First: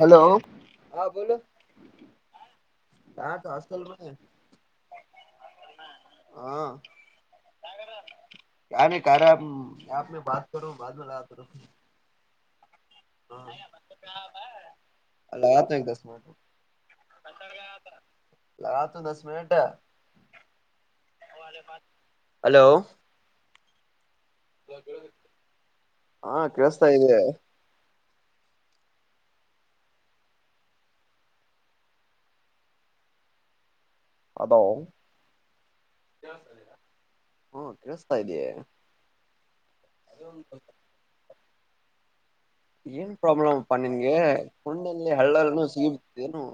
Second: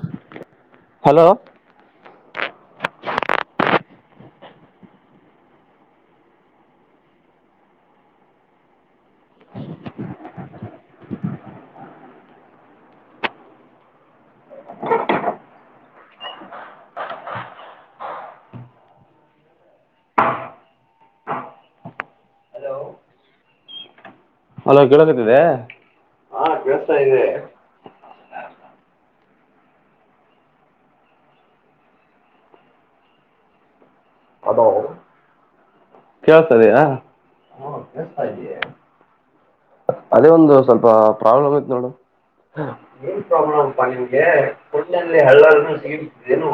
Hello ಹಾ hello ಬೋಲೋ ಹ ಹಸ್ಟೆಲ್ ಮ ಹಾ ಯ ಕಾರ ಬತೋ ಬತ ಹ ಅಲ್ಲತ ದಸ್ ಮಿನ ಲಾ ತು ದಸ ಮಿನಟ ಹಲೋ ಹಲೋ ಕೇಳಕತ್ತಿದೆತ ಹಾ ಕೇಳಿಸ್ತಾ ಇದೆ ಅದಾವ ಕೇಳಿಸ್ತದೆಯಾ ಹ್ಮ ಕೇಳಸ್ತಾ ಇದೀೇ ಅದೇ ಒಂದು ಸ್ವಲ್ಪ ಪ್ರಾಬ್ಲಮ್ ಆಯತ್ ನೋಡ ಹ ಏನ್ ಪ್ರಾಬ್ಲಮ್ ಅಪ್ಪ ಪ್ರಬ್ಲಪಾ ನಿ ನಿನ್ಗೆ ಕುಂಡಲ್ಲಿ ಕುಂದಚ ಹಳ್ಳನು ಹಳ್ಳಾಲ ಸಿ ಸಿಗಿಬಿಟ್ಟಿದ್ದೇನು ಏನು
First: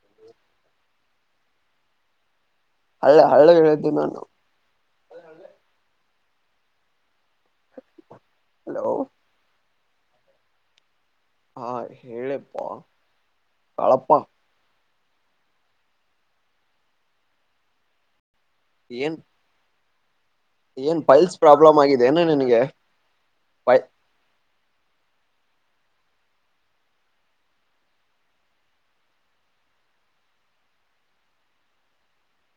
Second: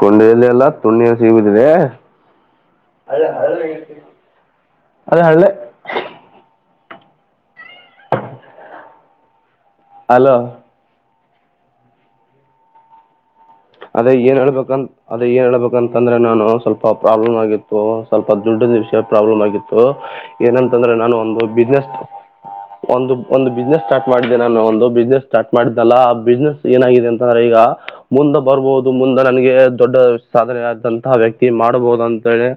ಕೊಂಡೆೆಯಲ್ಲಿ ಎಲ್ಲ ತುಣ್ಣಿ ಸಿಗುದ್ರೆ ಅ ಹಳ್ಳ ಅದೇ ಹಳ್ಳ ಹಲೋ ಅಲೋ ಹಾ ಹೇಳೆಪ್ಪಾ ಅದೇ ಏನ್ ಹೇಳ್ಬೇಕಂತ ಅದೇ ಏನ್ ಹೇಬೇಕಂತಂದ್ರೆ ನಾನು ಸ್ವಲ್ಪ ಪ್ರಾಬ್ಲಮ್ ಆಗಿತ್ತು ಸ್ವಲ್ಪ ದದುಡ್ಡ ವಿಷಯ ಏನ್ ಪ್ರಾಬ್ಲಮ್ ಆಗಿತ್ತು ಏನಂತಂದ್ರೆ ಏನ್ ನಾನು ಫೈಲ್ಸ್ ಒಂದು ಪ್ರಾಬ್ಲಮ್ ಬಿಸ್ನೆಸ್ ಆಗಿದೆ ನಿನಗೆ ಒಂದು ಒಂದು ಫೈ ಬಿಸ್ನೆಸ್ ಸ್ಟಾರ್ಟ್ ಮಾಡಿದ್ದೇನೆ ನಾನು ಒಂದು ಬಿಸ್ನೆಸ್ ಸ್ಟಾರ್ಟ್ ಮಾಡಿದ್ದಲ್ಲ ಆ ಬಿಸ್ನೆಸ್ ಏನಾಗಿದೆ ಅಂತಂದ್ರೆ ಈಗ ಮುಂದೊಬ್ ಬರ್ಬಹುದು ಮುಂದ ನನ್ಗೆ ದೊಡ್ಡ ಸಾಧನೆ ಆದಂತಹ ವ್ಯಕ್ತಿ ಮಾಡಬಹುದು ಅಂತೇಳಿ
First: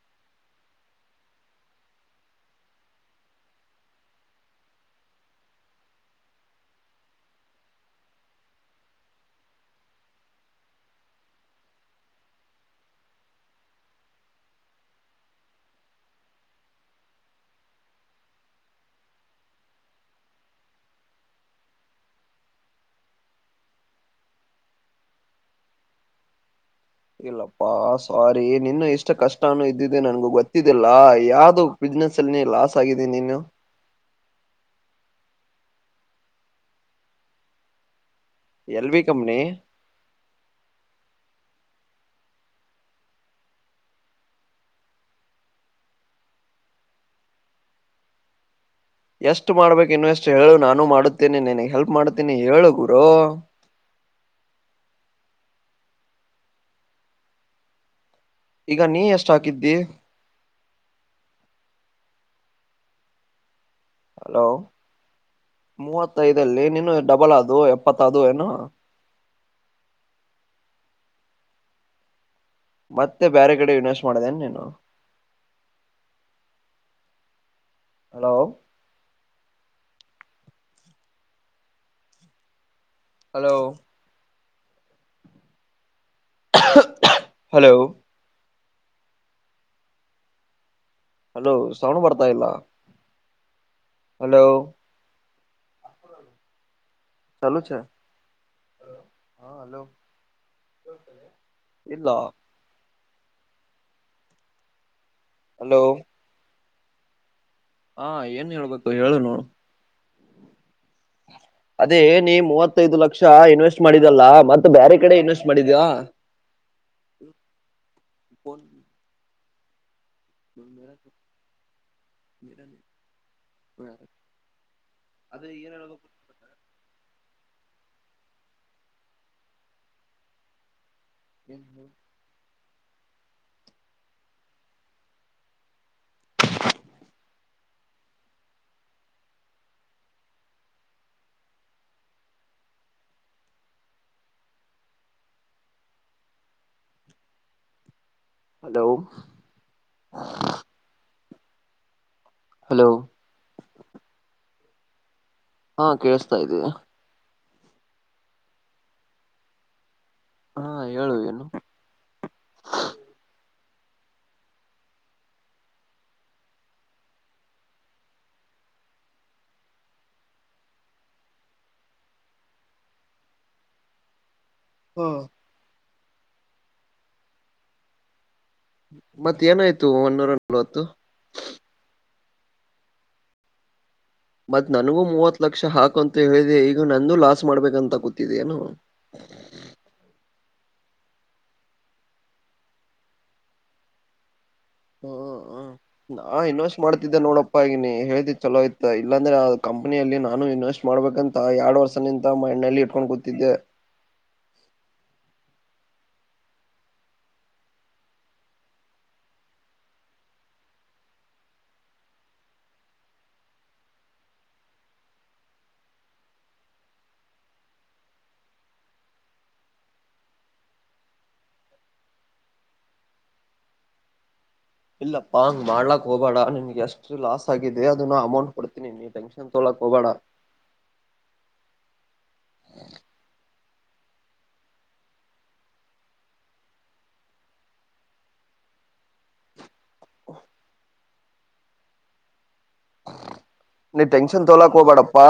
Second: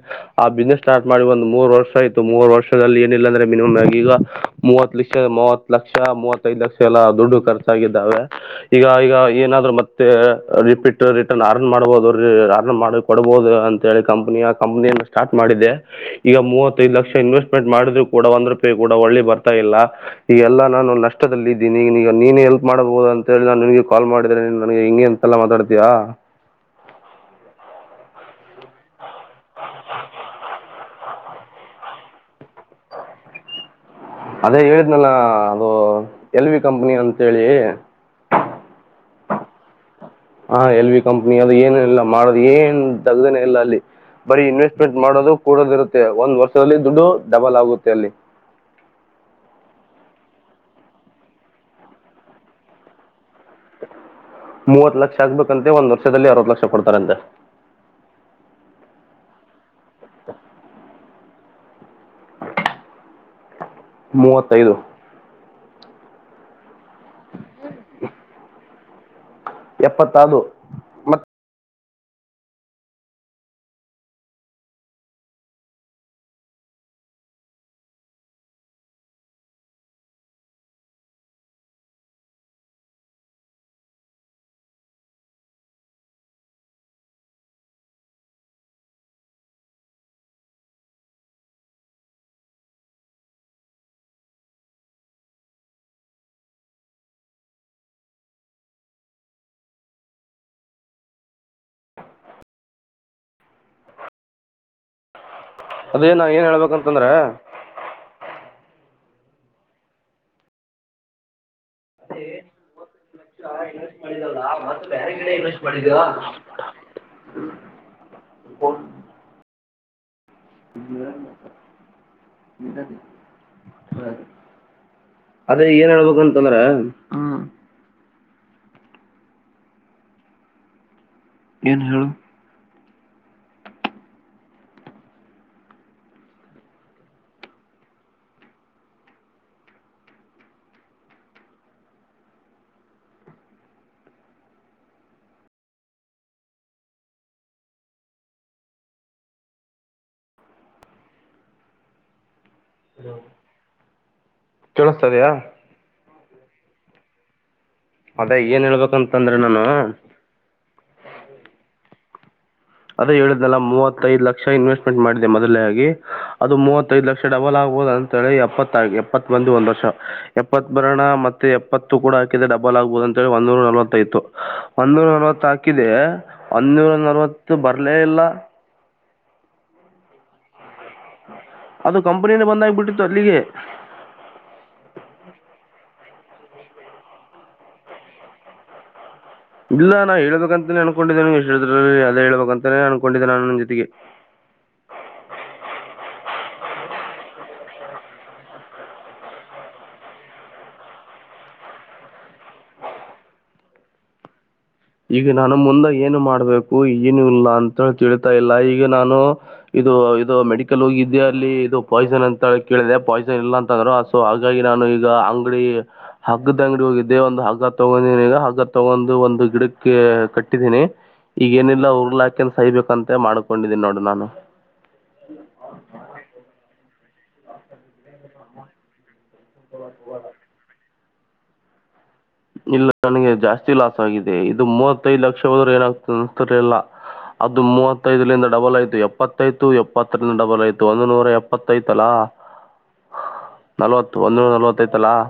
ಆ ಬಿಸ್ನೆಸ್ ಸ್ಟಾರ್ಟ್ ಮಾಡಿ ಒಂದ ಮೂರ್ ವರ್ಷ ಆಯತು ಮೂರ್ ವರ್ಷದಲ್ಲಿ ಏನಿಲ್ಲ ಅಂದ್ರೆ ಮಿನಿಮಮ್ ಆಗ ಈಗ ಮೂವತ್ ಲಕ್ಷ ಮೂವತ್ ಲಕ್ಷ ಮೂವತ್ತೈದ್ ಲಕ್ಷ ಎಲ್ಲ ದುಡ್ಡು ಖರ್ಚಾಗಿದ್ದಾವೆ ಈಗ ಈಗ ಏನಾದ್ರು ಮತ್ತೆ ರಿಪಿಟ್ ರಿಟರ್ನ್ ಅರ್ನ್ ಮಾಡ್ಬಹುದು ಅರ್ನ್ ಮಾಡಿ ಕೊಡಬಹುದು ಅಂತ ಹೇಳಿ ಕಂಪ್ನಿಯ ಕಂಪ್ನಿ ಸ್ಟಾರ್ಟ್ ಮಾಡಿದೆ ಈಗ ಮೂವತ್ತೈದು ಲಕ್ಷ ಇನ್ವೆಸ್ಟ್ಮೆಂಟ್ ಮಾಡಿದ್ರು ಕೂಡ ಒಂದ್ ರೂಪಾಯಿ ಕೂಡ ಒಳ್ಳೆ ಬರ್ತಾ ಇಲ್ಲ ಈಗ ಎಲ್ಲ ನಾನು ನಷ್ಟದಲ್ಲಿ ಇದೀನಿ ಈಗಗ ನೀನೇ ಎಲ್ಪ್ ಮಾಡಬಹುದು ಅಂತ ಹೇಳಿ ನಾನು ನಿಮಗೆ ಕಾಲ್ ಮಾಡಿದೇನೆ ನನಗೆ ಹೆಂಗೆ ಎಲ್ಲ ಮಾತಾಡ್ತಿಯಾ ಇಲ್ಲಪ್ಪಾ ಸಾರಿ ನಿನು ಇಷ್ಟ ಕಷ್ಟಾನೂ ಇದ್ದಿದೆ ನನ್ಗು ಗೊತ್ತಿದ್ದಿಲ್ಲ ಯಾವ್ದು ಬಿಸ್ನೆಸ್ ಅಲ್ಲಿ ನೀ ಲಾಸ್ ಆಗಿದ್ದೀನಿ ನೀನು ಅದೇ ಹೇಳಿದ್ ನನ್ನ ಅದು ಎಲ್ ವಿ ಕಂಪನಿ ಅಂತ ಹೇಳಿ ಎಲ್ ವಿ ಕಂಪನಿ ಹ ಎಲ್ ವಿ ಕಂಪ್ನಿ ಅದು ಏನು ಇಲ್ಲ ಮಾಡೋದು್ ಏನ್ ತಗ್ದನೇ ಇಲ್ಲ ಅಲ್ಲಿ ಬರೀ ಇನ್ವೆಸ್ಟ್ಮೆಂಟ್ ಮಾಡೋದು ಕೂಡದ ಇರುತ್ತೆ ಒಂದ್ ವರ್ಷದಲ್ಲಿ ದುಡ್ಡು ಡಬಲ್ ಆಗುತ್ತೆ ಅಲ್ಲಿ ಎಷ್ಟು ಮಾಡ್ಬೇಕು ಇನ್ವೆಸ್ಟ್ ಹೇಳು ನಾನು ಮಾಡುತ್ತೇನೆ ನಿನಗ್ ಹೆಲ್ಪ್ ಮಾಡ್ತೀನಿ ಹೇಳು ಗುರು ಮೂವತ್ ಲಕ್ಷ ಆಗ್ಬೇಕಂತೆ ಒಂದ್ ವರ್ಷದಲ್ಲಿ ಅರವತ್ ಲಕ್ಷ ಕೊಡ್ತಾರಂತೆ ಈಗ ನೀ ಎಷ್ಟ ಹಾಕಿದ್ದಿ ಹಲೋ ಮೂವತ್ತೈದು ಮೂವತ್ತೈದಲ್ಲಿ ನೀನು ಡಬಲ್ ಅದು ಎಪ್ಪತ್ತದು ಏನು ಎಪ್ಪತ್ತಾರು ಮತ್ತೆ ಬೇರೆ ಕಡೆ ಇನ್ವೆಸ್ಟ್ ಮಾಡದೇನ್ ನೀನು hello hello hello hello sound ಬರ್ತಾ ಇಲ್ಲ ಹಲೋ ಚಲ ಹಾ ಹಲೋ ಇಲ್ಲ ಹಲೋ ಅದೇ ನಾ ಏನ್ ಹೇಳ್ಬೇಕಂತಂದ್ರೆ ಹಾ ಏನ್ ಹೇಳ್ಬೇಕು ಹೇಳು ನೋಡು ಅದೇ ನೀ ಮೂವತ್ತೈದು ಲಕ್ಷ ಇನ್ವೆಸ್ಟ್ ಮಾಡಿದಲ್ಲ ಮತ್ತ ಬೇರೆ ಕಡೆ ಇನ್ವೆಸ್ಟ್ ಮಾಡಿದ್ಯಾಾ ಹನ್ ಹ ಅದೇ ಏನ್ ಹೇಳ್ಬೇಕ ಅಂತಂದ್ರ ಏನು ಹೇಳು ಹ ಅಲೋ ಹಲೋ ಕೇಳ್ತದೆಯಾ ಹಾ ಕೇಳಿಸತಾ ಇದ್ದೀಿ ಅದೇ ಏನ್ ಹೇಳ್ಬೇಕಂತಂದ್ರೆ ನಾನು ಹಾ ಹೇಳುವ ಏನು ಅದೇ ಹೇಳಿದ್ಲ್ಲ ಮೂವತ್ತೈದ ಲಕ್ಷ ಇನ್ವೆಸ್ಟ್ಮೆಂಟ್ ಮಾಡಿದೆ ಮೊದಲೇ ಆಗಿ ಅದು ಮೂವತ್ತೈದು ಲಕ್ಷ ಡಬಲ್ ಆಗ್ಬಹದ ಳ ಎಪ್ಪತ್ತ ಎಪ್ಪತ್ ಮಂದಿ ಒಂದ್ ವರ್ಷ ಎಪ್ಪತ್ ಬರಣ ಮತ್ತೆ ಎಪ್ಪತ್ತು ಕೂಡ ಡಬಲ್ ಆಗ್ಬಹುದು ಅಂತೇಳಿ ಒಂದೂರ ನಲವತ್ತೈು ಹ ಒಂದೂರ ನರವತ್ತು ಹಾಕಿದೆ ಒಂದೂರ ನರವತ್ತು ಬರ್ಲೇ ಇಲ್ಲ ಮತ್ತ ಏನಾಯ್ತು ಒನ್ನೂರ ನಲ್ವತ್ತು ಅದು ಕಂಪನಿಯಿಂದ ಬಂದಾಗಬಿಟ್ಟಿತ್ತು ಅಲ್ಲಿಗೆ ಮತ್ ನನಗೂ ಮೂವತ್ ಲಕ್ಷ ಹಾಕು ಅಂತ ಹೇಳಿದೆ ಈಗ ನಂದುೂ ಲಾಸ್ ಮಾಡ್ಬೇಕಂತ ಕೂತಿದ ಏನೋ ಇಲ್ಲ ನಾ ಹೇಬೇಕಂತಾನೇ ಅನ್ಕೊಂಡಿದ್ದೆ ಎಷ್ಟುರಲ್ಲಿ ಅದೇ ಹೇಬೇಕ ಅಂತಾನೇ ಅನ್ಕೊಂಡಿದ್ದೆ ನುನ್ನ ಜತೆಗೆ ಹ ಹ ನಾ ಇನ್ವೆಸ್ಟ್ ಮಾಡ್ತಿದ್ದೆ ನೋಡಪ್ಪಾ ಈಗ ನೀ ಹ ಹೇಳ್ದಿ ಚಲೋಯ್ತ ಇಲ್ಲಾಂದ್ರೆ ಆ ಕಂಪನಿಯಲ್ಲಿ ನಾನು ಇನ್ವೆಸ್ಟ್ ಮಾಡಬೇಕಂತ ಎರಡು ವರ್ಷ ನಿಂತ ಮಣ್ಣಲ್ಲಿ ಇಟ್ಕೊಂಡು ಕೂತಿದ್ದೆ ಈಗ ನಾನು ಮುಂದಾಗ ಏನು ಮಾಡ್ಬೇಕು ಏನು ಇಲ್ಲ ಅಂತ ತಿಳಿತಾ ಇಲ್ಲ ಈಗ ನಾನು ಇದು ಇದು ಮೆಡಿಕಲ್ ಹೋಗಿದೆ ಅಲ್ಲಿ ಇದು ಪಾಯ್ಸನ್ ಅಂತ ಕೇಳಿದೆ ಪಾಯ್ಸನ್ ಇಲ್ಲಾ ಅಂತ ಅಂದ್ರರು ಸೊ ಹಾಗಾಗಿ ನಾನು ಈಗ ಅಂಗಡಿ ಹಗ್ಗದ ಅಂಗಡಿ ಹೋಗಿದ್ದೆ ಒಂದು ಹಗ್ಗ ತಗೊಂಡ ಈಗ ಹಗ್ಗ ತಗೊಂಡ್ ಒಂದು ಗಿಡ ಕಟ್ಟಿದ್ದೀನಿ ಈಗ ಏನಿಲ್ಲ ಉರ್ಲ ಹಾಕನ್ ಸಹಬೇಕಂತ ಮಾಡ್ಕೊಂಡಿದ್ದೀನಿ ನೋಡು ನಾನು ಇಲ್ಲಪ್ಪಾ ಹಂಗ್ ಮಾಡಲಾಕ್ ಹೋಗಬೇಡ ನನ್ಗೆ ಎಷ್ಟು ಲಾಸ್ ಆಗಿದೆ ಅದನ್ನ ಅಮೌಂಟ್ ಕೊಡ್ತೀನಿ ನೀ ತೋಲ ಕೊಬಡ [unintelligible] ಇಲ್ಲ ನನಗೆ ಜಾಸ್ತಿ ಲಾಸ್ ಆಗಿದೆ ಇದು ಮೂವತ್ತೈದ್ ಲಕ್ಷ ಹೋದ್ರೆ ಏನಾಗ್ತ ಅನ್ತಲಿಲ್ಲ ಅದು ಮೂವತ್ತೈದಲಂದ ಡಬಲ್ ಆಯ್ತು ಎಪ್ಪತ್ತೈತು ಎಪ್ಪತ್ತರಿಂದ ಡಬಲ್ ಆಯ್ತು ಒಂದು ನೂರ ಎಪ್ಪತ್ತೈತಲ್ಲಾ ಹಾ [unintelligible] ನೀ ಟೆನ್ಷನ್ ತೋಲಾಕ್ ಹಬೇಡಪ್ಪಾ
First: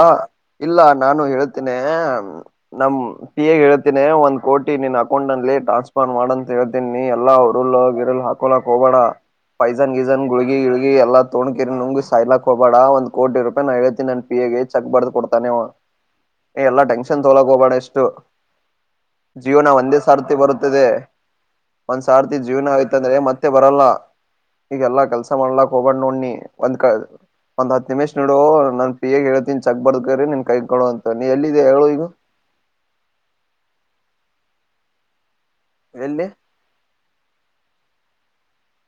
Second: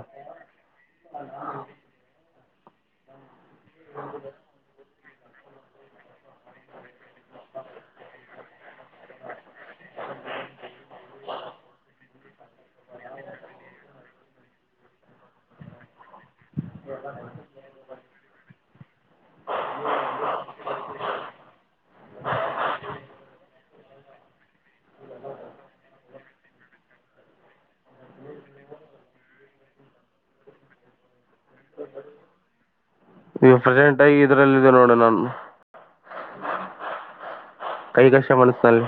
ಇಲ್ಲ ನಾನು ಹೇಳ್ತೇನೆ ನಮ ಪಿ ಎಗ್ ಹೇಳ್ತೇನೆ ಒಂದ್ ಕೋಟಿ ನೀನ್ ಹ ಹಾಕೊಂಡಲ್ಲಿ ಟಾನ್ಸ್ಫಾನ್ ಮಾಡ ಅಂತ ಹೇಳ್ತೀನಿ ಎಲ್ಲಾ ಉುರುಳ್ಳ ಗಿರು ಹಾಕಳಾಕ್ ಹೋಗಬೇಡ ಪೈಜನ್ ಗಿಜನ್ ಗುಗಿುಗಿ ಎಲ್ಲ ತೋ್ ಕಿರಿ ನುಂಗಿ ಸಾಯಲಾಕ್ ಹೋಗಬೇಡ ಒಂದ ಕೋಟಿ ರೂಪಾಯಿ ನಾ ಹೇಳ್ತೀನಿ ನನ್ ಪಿ ಗೆ ಚಕ್ ಬರ್ದ್ ಕೊಡ್ತಾನೆ ಏ ಎಲ್ಲಾ ಟೆನ್ಷನ್ ತೊಲಕ್ ಹೋಗ್ಬೇಡ ಎಷ್ಟು ಜೀವನ ಒಂದೇ ಸಾರ್ತಿ ಬರುತ್ತದೆ ಒಂದ್ ಸಾರ್ತಿ ಜೀವನ ಆಯ್ತಂದ್ರೆ ಮತ್ತೆ ಬರಲ್ಲ ಈಗೆಲ್ಲಾ ಕೆಲ್ಸ ಮಾಡ್ಲಾಕ್ ಹೋಗಬಂಡ್ ನೋಡ್ನಿ ಒಂದ್ ಕ ಒಂದ್ ಹತ್ತು ನಿಮಿಷ್ ನೋಡು ನನ್ ಪಿ ಯ ಹೇಳ್ತೀನಿ ಚಕ್ ಬದಕ್ರರಿ ನಿನ್ ಕೈಗ್ ಕೊವ ಅಂತ ನೀ ಎಲ್ಲಿದೆ ಹೇಳು ಈಗ ನೀವು ಪ್ರೆಸೆಂಟ್ ಆಗಿ ಇದ್ರಲ್ಲ ಇದ ನೋಡ ನಾನು ಎಲ್ಲಿ ಕೈ ಕಷೆ ಮಾಡಸತಲ್ಲ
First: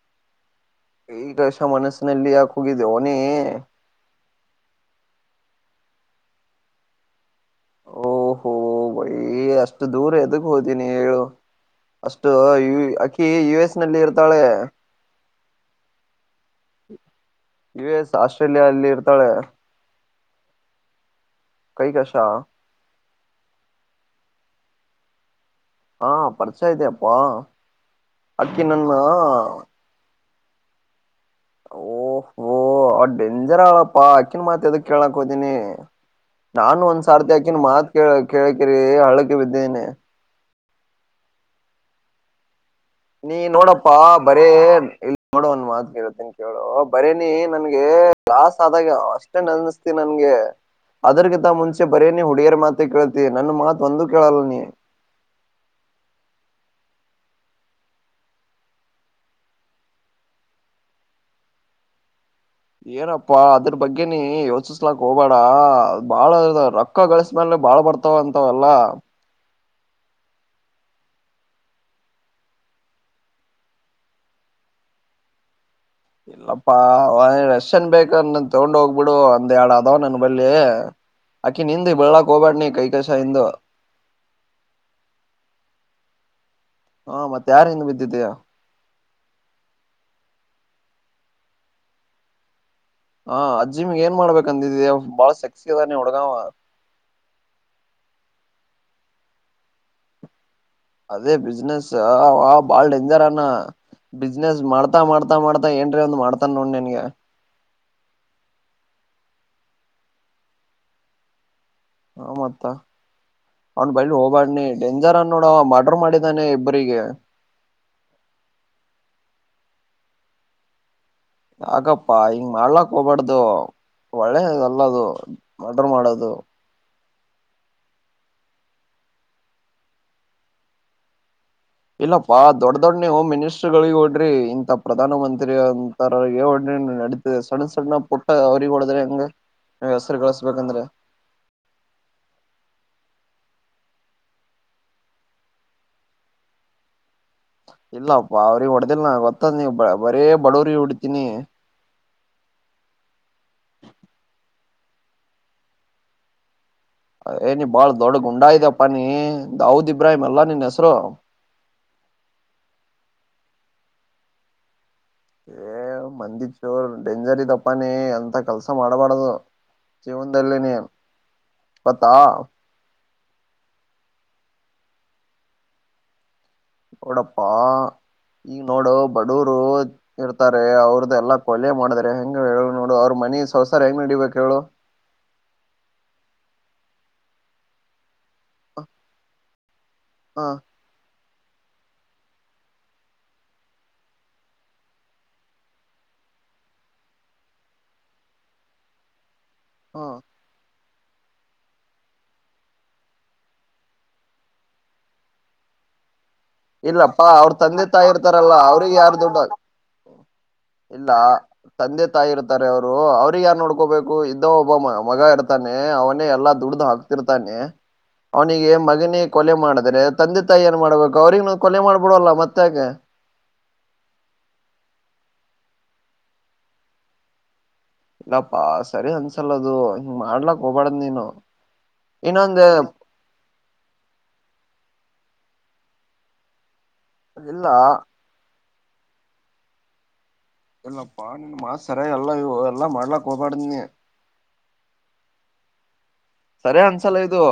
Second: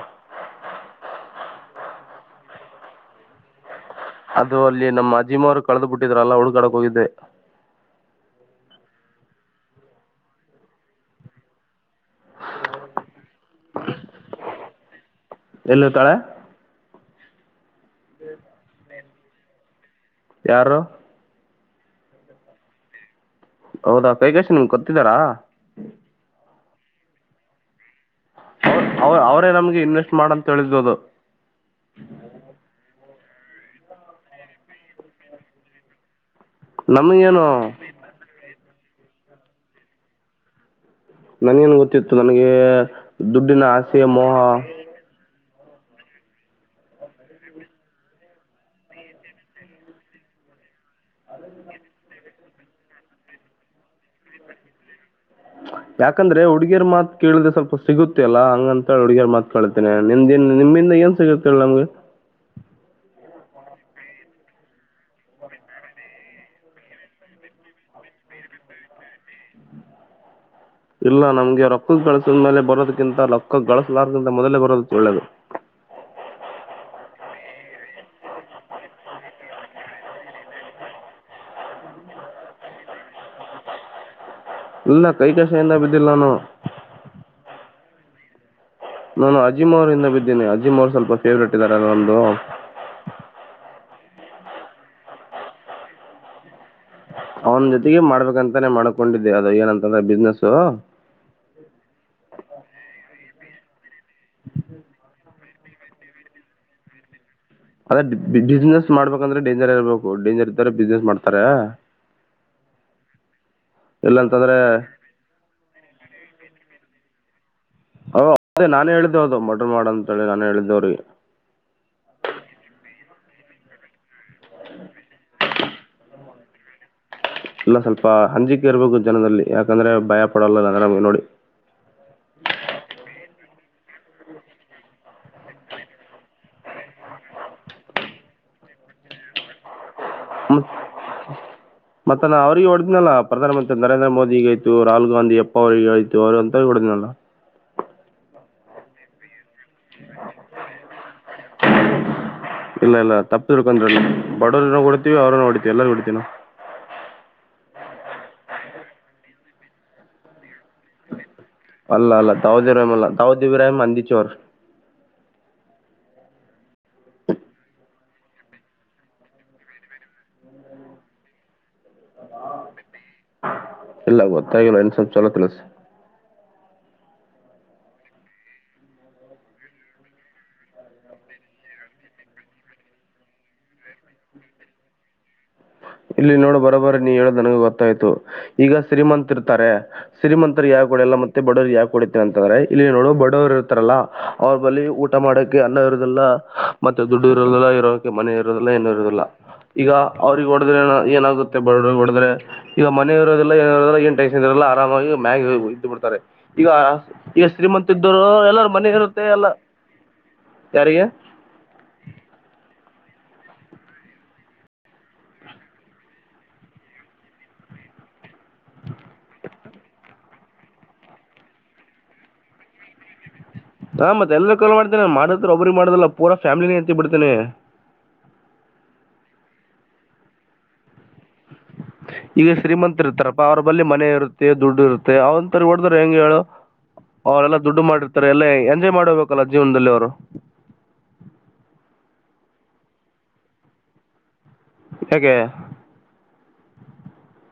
ಈ ವಷ ಮನಸ್ಸಿನಲ್ಲಿ ಯಾಕ ಹೋಗಿದ್ದೆ ಅವನಿ ಅದು ಅಲ್ಲಿ ನಮ್ಮ ಅಜೀಮ ಅವ್ರು ಕಳೆದು ಬಿಟ್ಟಿದ್ರಲ್ಲ ಹುಡುಗಾಡಕ್ ಹೋಗಿದ್ದೆ ಓಹಹೋ ಬಯ ಅಷ್ಟು ದೂರ ಎದಗ್ ಹೋದೀನಿ ಹೇಳು ಅಷ್ಟು ಯ ಅಕ್ಕಿ ಯು ಎಸ್ ನಲ್ಲಿ ಇರ್ತಾಳೆ ಎಲ್ಲಿ ಇರ್ತಾಳೆ ಯು ಎಸ್ ಆಸ್ಟ್ರೇಲಿಯಾ ಅಲ್ಲಿ ಇರ್ತಾಳೆ ಯಾರು ಕೈ ಕಸ ಹೌದಾ ತೇಜಸ್ವಿನಿ ನಿಮ್ಗೆ ಗೊತ್ತಿದ್ದಾರಾ ಹಾ ಪರಿಚಯ ಇದೆ ಅಪ್ಪ ಅಕ್ಕಿ ನನ್ನ ಅವ್ರು ಅವರೇ ನಮಗೆ ಇನ್ವೆಸ್ಟ್ ಮಾಡ ಅಂತ ಹೇಳಳಬೋದು ಓಹ್ ಓಹ ಅವ ಡೆಂಜರ್ ಆಳಪ್ಪಾ ಹಾಕಿನ್ ಮಾತ್ ಯದಕ್ಕ ಕೇಳಕ್ಕೋದಿನಿ ನಾನು ಒಂದ್ ಸಾರ್ತಿ ನಮಗೇನು ಯಾಕಿನ ಮಾತ್ ಕೇಳ ಕೇಳಕಿರಿ ಹಳ್ಳಕ್ಕೆ ಬಿದ್ದೇನೆ ನನಗೇನು ಗೊತ್ತಿತ್ತು ನನಗೆ ನೀ ದುಡ್ಡಿನ ನೋಡಪ್ಪಾ ಆಸೆ ಬರೇ ಮೋಹ ನೋಡು ಒಂದ ಮಾತಗಿರುತ್ತನ್ ಕೇಳುವ ಬರೇನಿ ನನ್ಗೆ ಲಾಸ್ ಆದಾಗ ಅಷ್ಟ ಅಷ್ಟ ಅನಸ್ತಿ ನನ್ಗೆ ಅದರ್ಗಿಂತ ಮುಂಚೆ ಬರೇ ನೀ ಹುಡಿಯರ ಮಾತ ಕೇಳ್ತೀ ನನ್ನ ಮಾತ್ ಒಂದು ಕೇಳಲ್ಲ ನೀ ಯಾಕಂದ್ರೆ ಹುಡ್ಗರ ಮಾತ್ ಕೇಳಿದೆ ಸ್ವಲ್ಪ ಸಿಗುತ್ತೆಲ್ಲ ಹಂಗ ಅಂತ ಹೇಳ ಹುಗಿಯರ್ ಮಾತ್ ಕೇಳ್ತೇನೆ ನಿಮ್ದನ್ ನಿಮಿಂದ ಏ ಸಿಗುತ್ತೆಲ್ಲ ನಮ್ಗೆ ಏನಪ್ಪಾ ಅದ್ರ ಬಗ್ಗೆನ ಯೋಚಿಸಲಾಕ್ ಹೋಗಬೇಡ ಬಾಳ ಅದರ ಪಕ್ಕ ಗಳಿಸ ಮೇಲೆ ಬಾಳ್ ಬರ್ತಾವ ಅಂತವಲ್ಲಾ ಇಲ್ಲ ನಮ್ಗೆ ರೊಕ್ಕ ಗಳಸ್ ಮೇಲೆ ಬರೋದಕ್ಕಿಂತ ರೊಕ್ಕ ಗಳಸಲಾರ್ಗಿಂತ ಮೊದಲೇ ಬರೋದಕ್ಕೆ ಒಳ್ಳೇದು ಇಲ್ಲಪ್ಪಾ ರಶನ್ ಬೇಕ ತಗೊಂಡ್ ಹೋಗ್ಬಿಡು ಒಂದ್ಡ್ ಅದವ ನನ್ ಬಲ್ಲಿ ಅಕಿ ನಿಂದ ಬೆಳ್ಳಳಾಕ್ ಹೋಗಬಾಡ ನೀ ಕೈ ಕಸ ಇದಂದು ಇಲ್ಲ ಕೈ ಕಸ ಏನ ಬಿದ್ದಿಲ್ಲ ನಾನು ಹಾ ಮತ್ತೆ ಯಾರ ಇದ ಬಿದ್ದಿದ್ದ್ಯ ನಾನು ಅಜಿಮ್ ಅವರಿಂದ ಬಿದ್ದೀನಿ ಅಜಿಮ್ ಅವ್ರು ಸ್ವಲ್ಪ ಫೇವ್ರೇಟ್ ಇದ್ದಾರೆಲ್ಲ ಒಂದು ಹಾ ಅಜ್ಜಿ ಮ್ ಏನ್ ಮಾಡ್ಬೇಕಕ್ ಅಂದಿದಿ ಬಾಳ ಸೆಕ್ಸ್ ಅದ ನೀ ಹುಡ್ಗ ಅವನ ಜೊತೆಗೆ ಮಾಡ್ಬೇಕಂತಾನೆ ಮಾಡ್ಕೊಂಡಿದ್ದೆ ಅದು ಏನಂತಂದ್ರ ಬಿಸ್ನೆಸ್ಸ ಅದೇ ಬಿಸ್ನೆಸ್ ಬಾಳ್ ಡೇಂಜರ್ ಅನ ಬಿಸ್ನೆಸ್ ಮಾಡ್ತಾ ಮಾಡ್ತಾ ಮಾಡ್ತಾ ಏನ್ರಿ ಒಂದು ಮಾಡ್ತಾನ ನೋಡ ನನ್ಗೆ ಅದೇ ಬಿಸ್ನೆಸ್ ಮಾಡ್ಬೇಕಂದ್ರೆ ಡೇಂಜರ್ ಇರಬೇಕು ಡೇಂಜರ್ರೆ ಬಿಸ್ನೆಸ್ ಮಾಡ್ತಾರ ಹ ಮತ್ತ ಅವ್ನ್ ಬೈಲಿ ಇಲ್ಲಾಂತಂದ್ರೆ ಹೋಗಬಾಡನಿ ಡೇಂಜರ್ ಅ ನೋಡುವ ಮರ್ಡ್ರ ಮಾಡಿದಾನೆ ಇಬ್ಬರಿಗೆ ಹ ಅದೇ ನಾನೇ ಹೇಳಿದ್ದೆವು ಅದು ಮಡ್ರ ಮಾಡ ಅಂತ ಹೇಳಿ ನಾನೇ ಹೇಳಿದ್ದವ್ರೀ ಯಾಕಪ್ಪಾ ಹಿಂಗ್ ಮಾಡ್ಲಾಕ್ ಹೋಗ್ಬಾರ್ದು ಒಳ್ಳೆಲ್ಲದು ಮಡರ್ ಮಾಡದು ಇಲ್ಲ ಸ್ವಲ್ಪ ಹಂಜಿಕೆ ಇರ್ಬೇಕು ಜನದಲ್ಲಿ ಯಾಕಂದ್ರೆ ಭಯ ಪಡಲ್ಲಲ್ಲಂದ್ರ ನಮಗೆ ನೋಡಿ ಇಲ್ಲಪ್ಪಾ ದೊಡ್ಡ ದೊಡ್ಡನೇ ಹೋಮ್ ಮಿನಿಸ್ಟ್ರಗಳಿಗೆ ಹೊೋಡ್ರಿ ಇಂತಥ ಪ್ರಧಾನ ಮಂತ್ರಿ ಸ ನಡೀತ ಸಣನ್ ಸಣ್ಣ ಪುಟ್ಟ ಅವ್ರಿಗೆ ಹೊ ಡದ್ರೆ ಹಂಗ ನೀ್ ಹೆಸರು ಕಳಿಸಸ್ಬೇಕಂದ್ರೆ ಮತ್ತೆ ನ ಅವರಿಗೆಗ ಹೊಡೆದ್ನಲ್ಲ ಪ್ರಧಾನಮಂತ್ರಿರೇಂದ್ರ ಮೋದಿಗ ಆಯತು ರಾಹುಲ್ ಗಾಂಧಿಪ್ಪ ಅವರಿಗೆಗ ಆಯತು ಅವರುಂತ ಹೊಡೆ್ದ್ನಲ್ಲ ಇಲ್ಲಪ್ಪ ಅವ್ರಿಗೆ ಹೊಡ್ದಿಲ್ಲ ನ ಗೊತ್ತಾದ ನೀ ಬರೇ ಬಡವ್ರ ಹೊಡತೀನಿ ಇಲ್ಲ ಇಲ್ಲ ತಪ್ಪರ್ಕಂದ್ರಲ್ಲ ಬಡವ ನೋಡಡ್ತಿೀ ಅವ್ರ ನೋ ಹೊಡಿತೀವಿ ಎಲ್ಲಾರೂ ಕುಡತೀನ ಯಏ ನೀ ಬಾಳ ದೊಡ್ಡ ಗುಂಡಾ ಇದಪ್ಪ ನೀ ದೌದ್ ಇಬ್ರಾಹಿಂ ಅಲ್ಲಾ ನಿನ್ ಹೆಸರು ಅಲ್ಲ ಅಲ್ಲ ತೌದ ಇಬ್ರಾಿ ಅಲ್ಲ ತೌದ್ ಇಬ್ರಾಿಮ ಅಂದಿಚೋರ್ ಏ ಮಂದಿ ಚೋರ್ ಡೇಂಜರ್ ಇದಪ್ಪಾನ ಅಂತ ಕೆಲ್ಸ ಮಾಡ್ಬಾರಡ್ದು ಜೀವನದಲ್ಲಿ ನೀನು ಬತ್ತಾ ಇಲ್ಲ ಗೊತ್ತಾಗಿ ನ ಇನ್ ಸ್ವಲ್ಪ ಚಲೋ ತಿಲಸ ನೋಡಪ್ಪಾ ಈಗ ನೋಡು ಬಡೂರು ಇರ್ತಾರೆ ಅವ್ರದ್ದಲ್ಲ ಕೊಲೆ ಮಾಡಿದ್ರ ಹೆಂಗ ಹೇಳ ನೋಡು ಅವ್ರ ಮನಿ ಸಂವಸಾರ ಹೆಂಗ್ ನಡಿಬೇಕ ಹೇಳು ಇಲ್ಲಿ ನೋಡು ಬರೋ ಬರ ನೀ ಹೇಳೋ ನನಗ ಗೊತ್ತಾಯ್ತು ಈಗ ಸಿ್ರೀಮಂತ ಇರ್ತಾರೆ ಹ ಸಿ್ರೀಮಂತರ್ ಯಾವಾಗೂ ಎಲ್ಲ ಮ ತ್ತೆ ಬಡವರು ಯಾಕ ಕುಡತೇನೆ ಅಂತಂದ್ರೆ ಇಲ್ಲಿ ನೋಡು ಬಡವರು ಇರ್ತಾರಲ್ಲಾ ಅವ್ರ ಬಳ ಊಟ ಮಾಡಕ್ಕೆ ಅನ್ನ ಇರುದಲ್ಲ ಮತ್ತೆ ದುಡ್ಡು ಇರೋದಿಲ್ಲ ಇರೋಕ್ಕೆ ಮನೆ ಇರೋದಿಲ್ಲ ಏನುೂ ಇರದಿಲ್ಲ ಈಗ ಹ ಹೊಡದ್ರೆ ಏನಾಗುತ್ತೆ ಬಡ ಹೊಡದ್ರೆ ಈಗ ಮನೆ ಇರೋದಿಲ್ಲ ಏನ ಇರೋದಿಲ್ಲ ಏನ್ ಟೈಸನ್ ಇಲ್ಲ ಆರಾಮಾಗಿ್ಯಾಗಿ ಇದ್ದಬ ಬಿಡ್ತಾರೆ ಈಗ ಇಲ್ಲಪ್ಪಾ ಈಗ ಅವ್ರ ತಂದೆ ಶ್ರೀಮಂತ ತಾಯಿ ಇದ್ದರು ಇರ್ತಾರಲ್ಲ ಎಲ್ಲಾರ ಮನೆ ಅವ್ರಿಗೆ ಯಾರ್ ಇರುತ್ತೆ ದುಡ್ಡು ಎಲ್ಲ ಯಾರಿಗೆ ಇಲ್ಲ ತಂದೆ ತಾಯಿ ಇರ್ತಾರೆ ಅವ್ರು ಅವ್ರಿಗೆ ಯನ್ ನೋಡ್ಕೋಬೇಕು ಇದ್ದೋ ಒಬ್ಬ ಮಗ ಇರ್ತಾನೆ ಅವನೇ ಎಲ್ಲಾ ದುಡ್ದ ಹಾಕ್ತ ರ್ತಾನೆ ಅವನಿಗೆ ಮಗನಿಗೆ ಕೊಲೆ ಮಾಡಿದ್ರೆ ತಂದೆ ತಾಯಿ ಏನ್ ಮಾಡ್ಬೇಕು ಗ ಅವ್ರಿಗೆ ಕೊಲೆ ಮಾಡ್ಬಿಡಲ್ಲ ಮತ್ತೆ ಹಾ ಮತ್ತೆ ಎಲ್ಲರ ಕಲ್ ಮಾಡತೇನೆ ಮಾಡಿದ್ರೆ ಒಬ್ರಿಗೆ ಮಾಡುದಲ್ಲ ಪೂರಾ ಫ್ಯಾಮಿಲಿ ಎತ್ತಿ ಬಿಡ್ತೇನೆ ಇಲ್ಲಪ್ಪಾ ಸರಿ ಅನ್ಸಲದು ಹಿಂಗ ಮಾಡ್ಲಕ್ ಹೋಗಬಾಡ್ದ್ ನೀನು ಈಗ ಇನ್ನೊಂದ್ ಶ್ರೀಮಂತ ಇರ್ತಾರಪ್ಪ ಅವರ ಬಳಿ ಮನೆ ಇರುತ್ತೆ ದುಡ್ಡು ಇರುತ್ತೆ ಅವಂತಥರ ಹೊೋಡದ್ರೆ ಹೆಂಗ ಹೇಳು ಅವರೆಲ್ಲ ಇಲ್ಲ ದುಡ್ಡು ಮಾಡಿ ಈರ ಎಲ್ಲ ಎಂಜಾಯ್ ಮಾಡ ಹೋಗಬೇಕಲ್ಲ ಜೀವನದಲ್ಲಿ ಅವ್ರು ಎಲ್ಲ ಪನ್ ಮಾಸ್ ಸರ ಎಲ್ಲ ಎಲ್ಲ ಮಾಡ್ಲಾಕ್ ಹೋಗಬಾರಡ್ದನಿ ಯೆ ಸರಿ ಅನ್ಸಲ್ಲ ಇದು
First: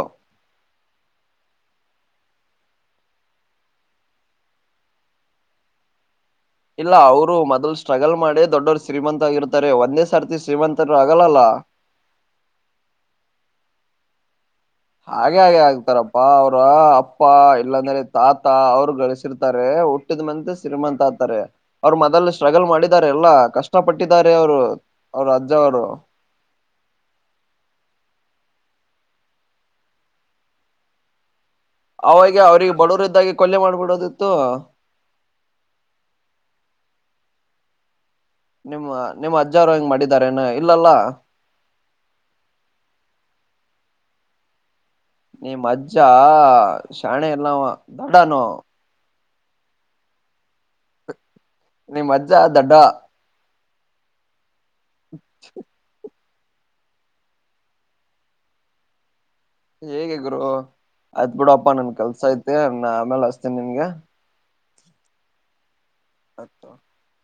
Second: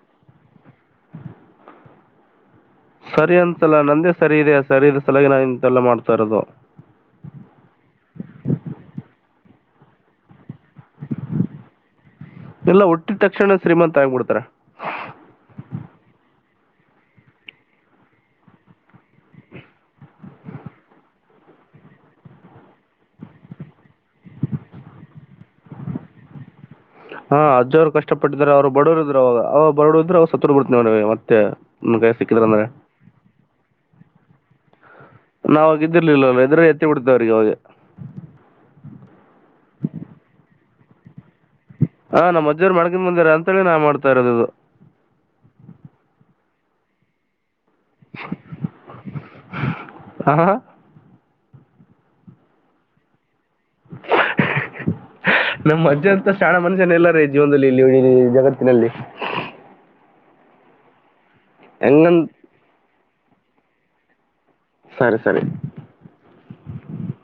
ಸರಿ ಅಂತಲ್ಲ ನಂದೇ ಸರಿ ಇದೆ ಸರಿ ಇದೆ ಸಲಾಗಿ ನಾ ಇಂತೆಲ್ಲಾ ಮಾಡ್ತಾ ಇರೋದು ಇಲ್ಲ ಅವ್ರು ಮೊದ್ಲು ಸ್ಟ್ರಗಲ್ ಮಾಡೆ ದೊಡ್ಡವರು ಶ್ರೀಮಂತ ಆಗಿರ್ತಾರೆ ಒಂದೇ ಸರ್ತಿ ಶ್ರೀಮಂತರು ಆಗಲ್ಲಲ್ಲಾ ಎಲ್ಲ ಒಟ್ಟಿದ ತಕ್ಷಣ ಶ್ರೀಮಂತತ್ ತಾಯ್ಬ ಬಿಡ್ತಾರೆ ಹಾಗೆ ಹಾಗೆ ಆಗ್ತಾರಪ್ಪಾ ಅವ್ರ ಅಪ್ಪ ಇಲ್ಲಾಂದ್ರೆ ತಾತ ಅವರು ಗಳಸಿರ್ತಾರೆ ಹಟ್ಟ ಮ ಸಿ್ರಮಂತ ಆತಾರೆ ಅವ್ರು ಮೊದಲ್ ಸ್ಟ್ರಗಲ್ ಮಾಡಿದ್ದಾರೆ ಎಲ್ಲಾ ಕಷ್ಟ ಪಟ್ಟಿದ್ದಾರೆ ಅವ್ರು ಅವರು ಅಜ್ಜ ಅವರು ಹಾ ಅಜ್ ಅವರು ಕಷ್ಟ ಪಟ್ಟಿದ್ರೆ ಅವ್ರು ಬಡವರು ಇದ್ರು ಅವಾಗ ಅವ ಬರಡ ಇದ್ರರು ಅವಾಗ ಸತ್ತರ್ ಬಿಡ್ತನವಿಗೆ ಮತ್ತೆ ನನ್ನ ಕೈ ಅವಾಗ ಸಿಕ್ಕಿದ್ರಂದ್ರೆ ಅವ್ರಿಗೆ ಬಡವರ ಇದ್ದಾಗಿ ಕೊಲ್ಲ ಮಾಡ್ಬಿಡೋದಿತ್ತು ನಾವ್ಾಗಿದ್ದಿರ್ಲಿಲ್ಲಲ್ಲ ಇದ್ರೆ ಎತ್ತಿ ಬಿಡ್ತವೆ ಅವ್ರಿಗೆ ಅವೆಗೆ. ನಿಮ್ಮ ನಿಮ್ಮ್ ಅಜ್ಜಾರು ಹೆಂಗ್ ಮಾಡಿದಾರ ಏನ ಇಲ್ಲಲ್ಲಾ ಹಾ ನಮ್ಮಜ್ಜರ್ ಮಡಿಕೊಂಡ ಬಂದರ ಅಂತ ಹೇಳಿ ನಾ ಮಾಡ್ತಾ ಇರೋದು ಅದು. ನೀಮ್ ಅಜ್ಜ ಶಾಣೆ ಅಲ್ಲ ಅವ ದಡನು. ಹಾ ಹ ಹಾ. ನಿಮ್ ಅಜ್ಜ ದಡ್ಡ. ನಮ್ಮಜ್ಜ ಅಂತ ಶಾಣಾ ಮನುಷ್ಯನ ಇಲ್ಲರಿ ಜೀವನದಲ್ಲಿ ಇಲ್ಲಿ ಜಗತ್ತಿನಲ್ಲಿ. ಹೇಗೆ ಗುರು ಆಯ್ತ್ ಬಿಡಪ್ಪಾ ನನ್ ಕೆಲ್ಸ ಹೆಂಗಂದ್ ಐತೆ ನ ಆಮೇಲೆ ಅಸ್ತೇನಿ ನಿನ್ಗ. ಸರಿ ಸರಿ. [unintelligible]